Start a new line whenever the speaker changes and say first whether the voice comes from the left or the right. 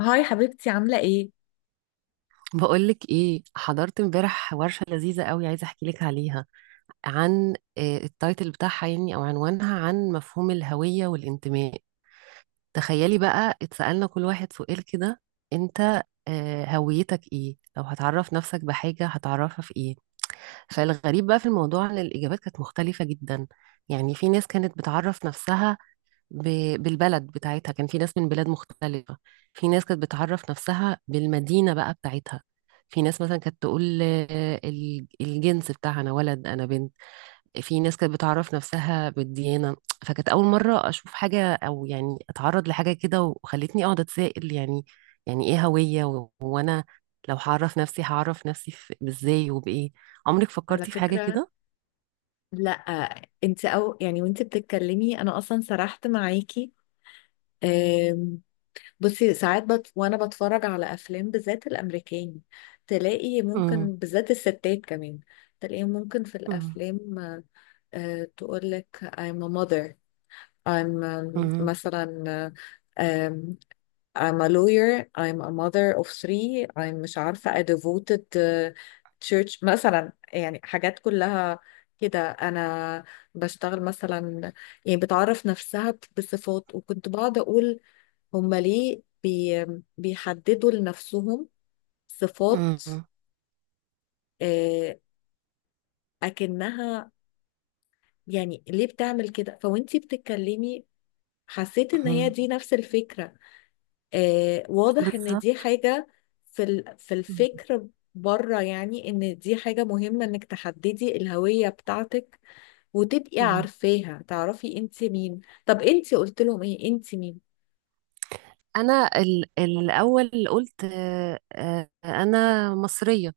left: هاي حبيبتي، عاملة ايه؟
right: بقولك ايه؟ حضرت امبارح ورشة لذيذة قوي، عايزة احكي لك عليها. عن التايتل بتاعها يعني او عنوانها، عن مفهوم الهوية والانتماء. تخيلي بقى اتسألنا كل واحد سؤال كده. انت هويتك ايه؟ لو هتعرف نفسك بحاجة هتعرفها في ايه؟ فالغريب بقى في الموضوع ان الاجابات كانت مختلفة جدا. يعني في ناس كانت بتعرف نفسها بالبلد بتاعتها، كان في ناس من بلاد مختلفة. في ناس كانت بتعرف نفسها بالمدينة بقى بتاعتها. في ناس مثلا كانت تقول الجنس بتاعها، أنا ولد أنا بنت. في ناس كانت بتعرف نفسها بالديانة. فكانت أول مرة أشوف حاجة أو يعني أتعرض لحاجة كده، وخلتني أقعد أتسائل يعني، يعني إيه هوية وأنا لو هعرف نفسي هعرف نفسي إزاي وبإيه؟ عمرك
left: على
right: فكرتي في حاجة
left: فكرة
right: كده؟
left: لا. انت او يعني وانت بتتكلمي انا اصلا سرحت معاكي. أم، بصي ساعات وانا بتفرج على افلام بالذات الامريكاني، تلاقي
right: مم.
left: ممكن، بالذات الستات كمان، تلاقيهم ممكن في
right: مم.
left: الافلام تقول لك I'm a mother، I'm
right: مم.
left: مثلا I'm a lawyer, I'm a mother of three, I'm مش عارفة a devoted church، مثلا يعني حاجات كلها كده. أنا بشتغل مثلا، يعني بتعرف نفسها بصفات. وكنت بقعد أقول هما ليه بي بيحددوا لنفسهم صفات؟
right: مم.
left: آه، أكنها يعني ليه بتعمل كده؟ فوانتي بتتكلمي حسيت إن هي
right: مم.
left: دي نفس الفكرة. واضح ان دي
right: بالظبط.
left: حاجة في في الفكر بره، يعني ان دي حاجة مهمة انك تحددي الهوية بتاعتك وتبقي
right: مم.
left: عارفاها، تعرفي انت مين. طب انت قلت لهم ايه؟ انت مين؟
right: انا الاول قلت انا مصريه.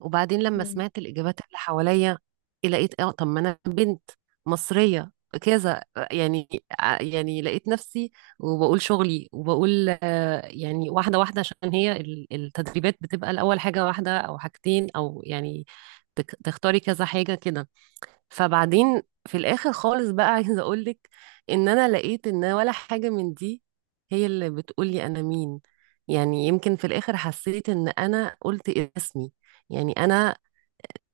right: وبعدين لما
left: مم.
right: سمعت الاجابات اللي حواليا، إيه، لقيت اه طب ما انا بنت مصريه، كذا يعني. يعني لقيت نفسي وبقول شغلي وبقول، يعني واحده واحده، عشان هي التدريبات بتبقى الاول حاجه واحده او حاجتين او يعني تختاري كذا حاجه كده. فبعدين في الاخر خالص بقى عايزه اقولك ان انا لقيت ان ولا حاجه من دي هي اللي بتقولي انا مين. يعني يمكن في الاخر حسيت ان انا قلت اسمي، يعني انا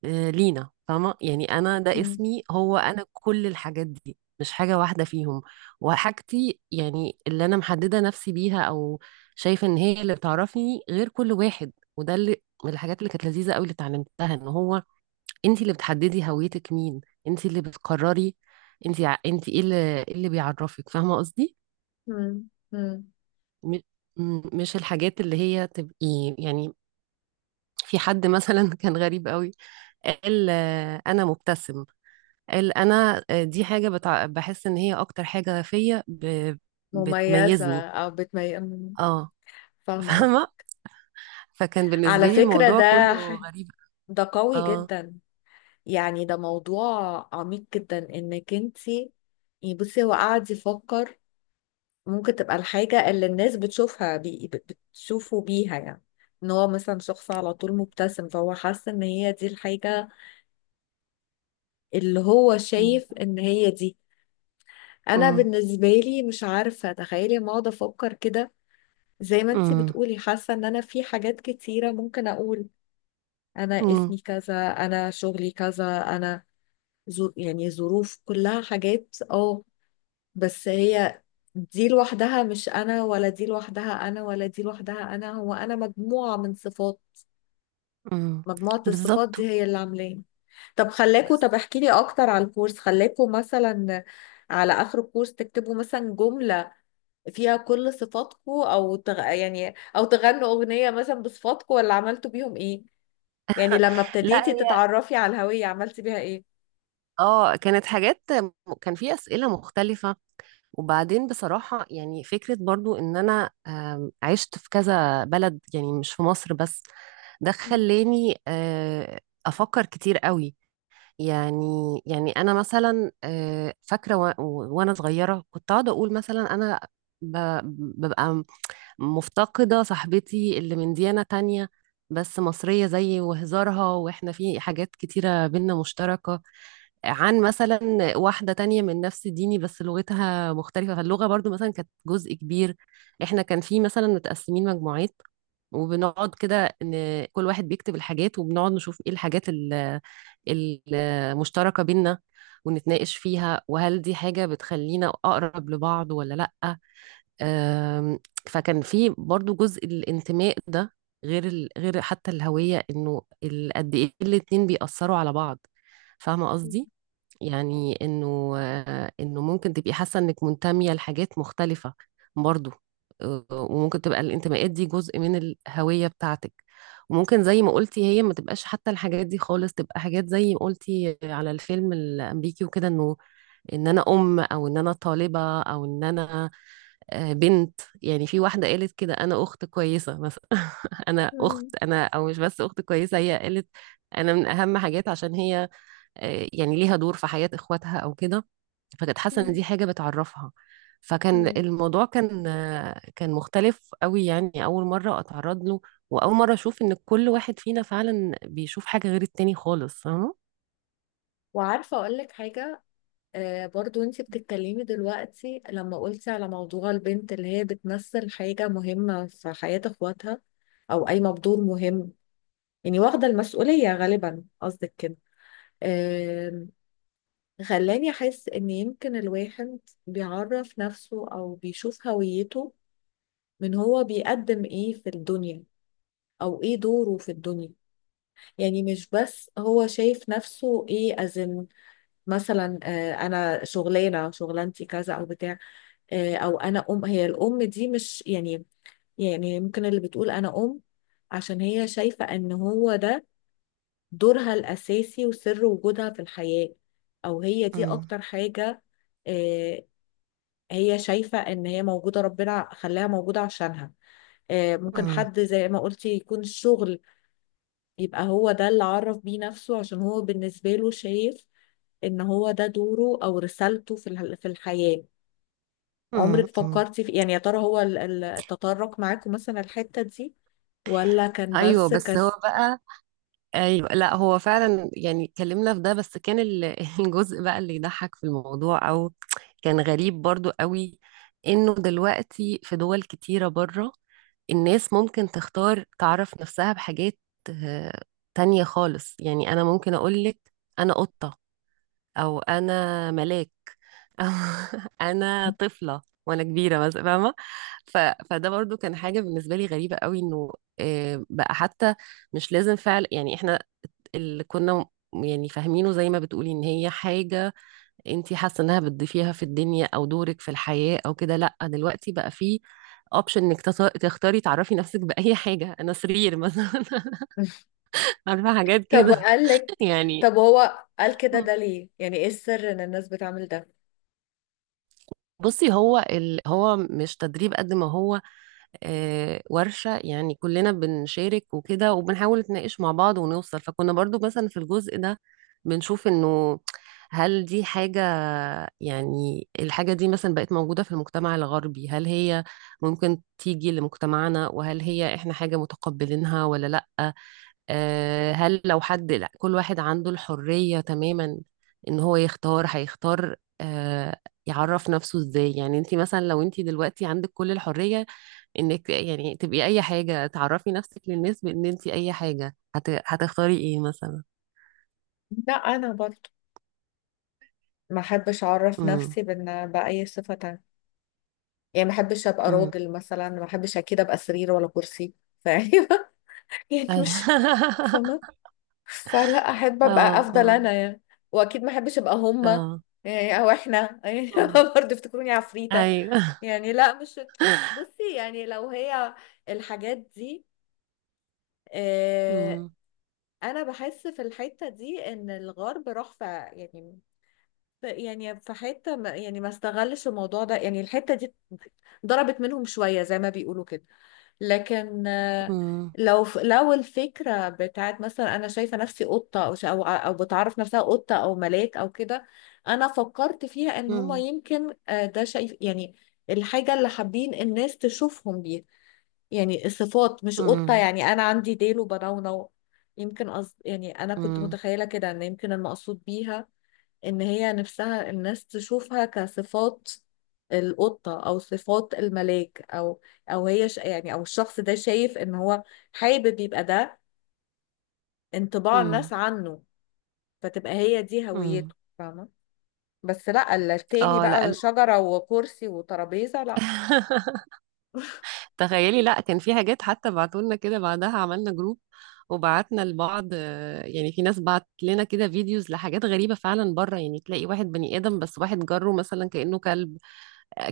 right: لينا، فاهمه؟ يعني انا ده
left: مم.
right: اسمي هو انا، كل الحاجات دي مش حاجه واحده فيهم وحاجتي، يعني اللي انا محدده نفسي بيها او شايفه ان هي اللي بتعرفني غير كل واحد. وده اللي من الحاجات اللي كانت لذيذه قوي اللي اتعلمتها ان هو انت اللي بتحددي هويتك مين، انت اللي بتقرري انت، انت ايه اللي، إيه اللي بيعرفك. فاهمه قصدي؟
left: مم. مم.
right: م- مش الحاجات اللي هي تبقي يعني، في حد مثلا كان غريب قوي، قال انا مبتسم، قال انا دي حاجه بتع... بحس ان هي اكتر حاجه فيا ب...
left: مميزة
right: بتميزني.
left: او مم.
right: اه.
left: فاهمة قصدي.
right: فاهمه. فكان بالنسبه
left: على
right: لي
left: فكرة
right: الموضوع
left: ده
right: كله غريب.
left: ده قوي
right: اه.
left: جدا، يعني ده موضوع عميق جدا، انك انت يعني بصي هو قاعد يفكر ممكن تبقى الحاجة اللي الناس بتشوفه بيها، يعني ان هو مثلا شخص على طول مبتسم، فهو حاسس ان هي دي الحاجة اللي هو شايف ان هي دي. انا
right: امم.
left: بالنسبة لي مش عارفة، تخيلي، ما اقعد افكر كده زي ما انتي
right: امم.
left: بتقولي. حاسة ان انا في حاجات كتيرة ممكن اقول انا اسمي كذا، انا شغلي كذا، انا يعني ظروف، كلها حاجات، اه، بس هي دي لوحدها مش انا، ولا دي لوحدها انا، ولا دي لوحدها انا. هو انا مجموعة من صفات،
right: امم.
left: مجموعة الصفات
right: بالظبط.
left: دي هي اللي عاملاني. طب خلاكوا، طب احكي لي اكتر على الكورس. خلاكوا مثلا على اخر الكورس تكتبوا مثلا جملة فيها كل صفاتكوا، او يعني او تغنوا اغنية مثلا بصفاتكوا، ولا عملتوا بيهم ايه؟ يعني لما
right: لا
left: ابتديتي تتعرفي على الهوية عملتي بيها ايه؟
right: اه، كانت حاجات، كان في أسئلة مختلفة. وبعدين بصراحة يعني فكرة برضو ان انا عشت في كذا بلد، يعني مش في مصر بس. ده خلاني افكر كتير قوي يعني. يعني انا مثلا فاكرة وانا صغيرة كنت اقعد اقول مثلا انا ب- ببقى مفتقدة صاحبتي اللي من ديانة تانية بس مصرية زيي وهزارها، واحنا في حاجات كتيرة بينا مشتركة. عن مثلا واحدة تانية من نفس ديني بس لغتها مختلفة، فاللغة برضو مثلا كانت جزء كبير. احنا كان في مثلا متقسمين مجموعات وبنقعد كده ان كل واحد بيكتب الحاجات وبنقعد نشوف ايه الحاجات المشتركة بينا ونتناقش فيها، وهل دي حاجة بتخلينا أقرب لبعض ولا لأ. أم، فكان في برضو جزء الانتماء ده، غير غير حتى الهوية، انه قد ايه الاتنين بيأثروا على بعض. فاهمة قصدي؟ يعني انه انه ممكن تبقي حاسه انك منتميه لحاجات مختلفه برضو، وممكن تبقى الانتماءات دي جزء من الهويه بتاعتك. وممكن زي ما قلتي هي ما تبقاش حتى الحاجات دي خالص، تبقى حاجات زي ما قلتي على الفيلم الامريكي وكده، انه ان انا ام، او ان انا طالبه، او ان انا بنت. يعني في واحده قالت كده انا اخت كويسه مثلا، انا اخت انا، او مش بس اخت كويسه، هي قالت انا من اهم حاجات عشان هي يعني ليها دور في حياة اخواتها او كده، فكانت حاسة ان دي حاجة بتعرفها. فكان الموضوع كان كان مختلف قوي، يعني اول مرة اتعرض له واول مرة اشوف ان كل واحد فينا فعلا بيشوف حاجة غير التاني خالص. فاهمة؟
left: وعارفة اقول لك حاجة، آه برضو انتي بتتكلمي دلوقتي لما قلتي على موضوع البنت اللي هي بتمثل حاجة مهمة في حياة اخواتها، او قايمة بدور مهم، يعني واخدة المسؤولية غالبا قصدك كده، آه، خلاني احس ان يمكن الواحد بيعرف نفسه او بيشوف هويته من هو بيقدم ايه في الدنيا، او ايه دوره في الدنيا. يعني مش بس هو شايف نفسه ايه as in مثلا آه انا شغلانة، شغلانتي كذا او بتاع، او انا ام. هي الام دي مش يعني، يعني ممكن اللي بتقول انا ام عشان هي شايفة ان هو ده دورها الاساسي وسر وجودها في الحياة، او هي دي
right: مم.
left: اكتر حاجة. آه، هي شايفة ان هي موجودة، ربنا خلاها موجودة عشانها. ممكن
right: مم.
left: حد زي ما قلتي يكون الشغل يبقى هو ده اللي عرف بيه نفسه، عشان هو بالنسبة له شايف ان هو ده دوره او رسالته في في الحياة.
right: مم.
left: عمرك
right: مم.
left: فكرتي في يعني يا ترى هو التطرق معاكم مثلا الحتة دي، ولا كان
right: ايوه
left: بس
right: بس هو
left: كسل؟
right: بقى، ايوه لا، هو فعلا يعني اتكلمنا في ده، بس كان الجزء بقى اللي يضحك في الموضوع او كان غريب برضو قوي، انه دلوقتي في دول كتيرة بره الناس ممكن تختار تعرف نفسها بحاجات آه، تانية خالص. يعني أنا ممكن أقولك أنا قطة، أو أنا ملاك، أو أنا طفلة وأنا كبيرة مثلا، فاهمة؟ ف... فده برضو كان حاجة بالنسبة لي غريبة قوي، إنه بقى حتى مش لازم فعل يعني إحنا اللي كنا يعني فاهمينه زي ما بتقولي إن هي حاجة انتي حاسه انها بتضيفيها في الدنيا او دورك في الحياه او كده. لا دلوقتي بقى في اوبشن انك تختاري تعرفي نفسك باي حاجه، انا سرير مثلا. عارفه، حاجات
left: طب
right: كده
left: وقال لك،
right: يعني.
left: طب هو قال كده ده ليه؟ يعني ايه السر ان الناس بتعمل ده؟
right: بصي هو هو مش تدريب قد ما هو ورشة، يعني كلنا بنشارك وكده وبنحاول نتناقش مع بعض ونوصل. فكنا برضو مثلا في الجزء ده بنشوف انه هل دي حاجة، يعني الحاجة دي مثلا بقت موجودة في المجتمع الغربي، هل هي ممكن تيجي لمجتمعنا؟ وهل هي احنا حاجة متقبلينها ولا لأ؟ هل لو حد، لا كل واحد عنده الحرية تماما ان هو يختار، هيختار يعرف نفسه ازاي. يعني انت مثلا لو انت دلوقتي عندك كل الحرية انك يعني تبقي اي حاجة، تعرفي نفسك للناس بان انت اي حاجة، هت... هتختاري ايه مثلا؟
left: لا انا برضه ما احبش اعرف
right: امم.
left: نفسي بان باي صفه تانية. يعني ما احبش ابقى
right: امم.
left: راجل مثلا، ما احبش اكيد ابقى سرير ولا كرسي. فاهمة؟ يعني
right: ايوه.
left: مش فاهمة. فلا، احب ابقى،
right: اه،
left: افضل
right: اه،
left: انا يعني. واكيد ما احبش ابقى هما،
right: اه.
left: يعني او احنا يعني،
right: أمم.
left: برضه افتكروني عفريتة.
right: ايوه.
left: يعني لا، مش، بصي يعني لو هي الحاجات دي، آه،
right: امم.
left: انا بحس في الحتة دي ان الغرب راح في، يعني يعني في حتة ما، يعني ما استغلش الموضوع ده. يعني الحتة دي ضربت منهم شوية زي ما بيقولوا كده. لكن
right: امم.
left: لو لو الفكرة بتاعت مثلا انا شايفة نفسي قطة، او أو بتعرف نفسها قطة او ملاك او كده، انا فكرت فيها ان هما
right: امم.
left: يمكن، ده شايف يعني الحاجة اللي حابين الناس تشوفهم بيها، يعني الصفات مش قطة
right: امم.
left: يعني أنا عندي ديل وبنونو. يمكن قصد يعني، أنا كنت
right: امم.
left: متخيلة كده إن يمكن المقصود بيها إن هي نفسها الناس تشوفها كصفات القطة، أو صفات الملاك، أو أو هي يعني أو الشخص ده شايف إن هو حابب يبقى ده انطباع الناس عنه، فتبقى هي دي
right: امم.
left: هويته. فاهمة. بس لا، التاني
right: اه لا،
left: بقى شجرة وكرسي وترابيزة، لا.
right: تخيلي، لا كان في حاجات حتى بعتولنا كده بعدها، عملنا جروب وبعتنا لبعض يعني. في ناس بعت لنا كده فيديوز لحاجات غريبة فعلا بره، يعني تلاقي واحد بني آدم بس واحد جره مثلا كأنه كلب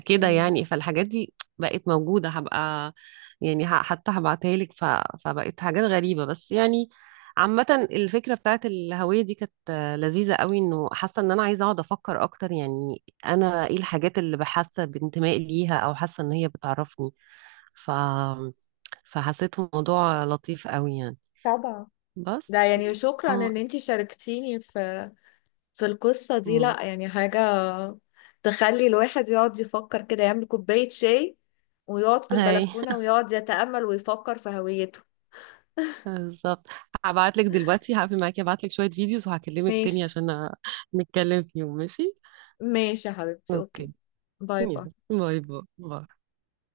right: كده
left: مم.
right: يعني. فالحاجات دي بقت موجودة، هبقى يعني حتى هبعتها لك. ف... فبقت حاجات غريبة بس يعني. عامة الفكرة بتاعت الهوية دي كانت لذيذة قوي، انه حاسة ان انا عايزة اقعد افكر اكتر يعني انا ايه الحاجات اللي بحاسة بانتماء ليها او حاسة ان هي بتعرفني. ف... فحسيته موضوع لطيف قوي يعني.
left: طبعا. ده
right: بس
left: يعني شكرا
right: اه.
left: ان انتي شاركتيني في في القصة دي.
right: أمم.
left: لا يعني حاجة تخلي الواحد يقعد يفكر كده، يعمل كوباية شاي ويقعد في
right: هاي.
left: البلكونة ويقعد يتأمل ويفكر في هويته.
right: بالظبط. هبعت لك دلوقتي، هقفل معاكي، هبعت لك شوية فيديوز وهكلمك تاني
left: ماشي.
right: عشان نتكلم فيهم، ماشي؟
left: ماشي يا حبيبتي، اوكي.
right: اوكي.
left: باي
right: يلا
left: باي.
right: باي باي باي.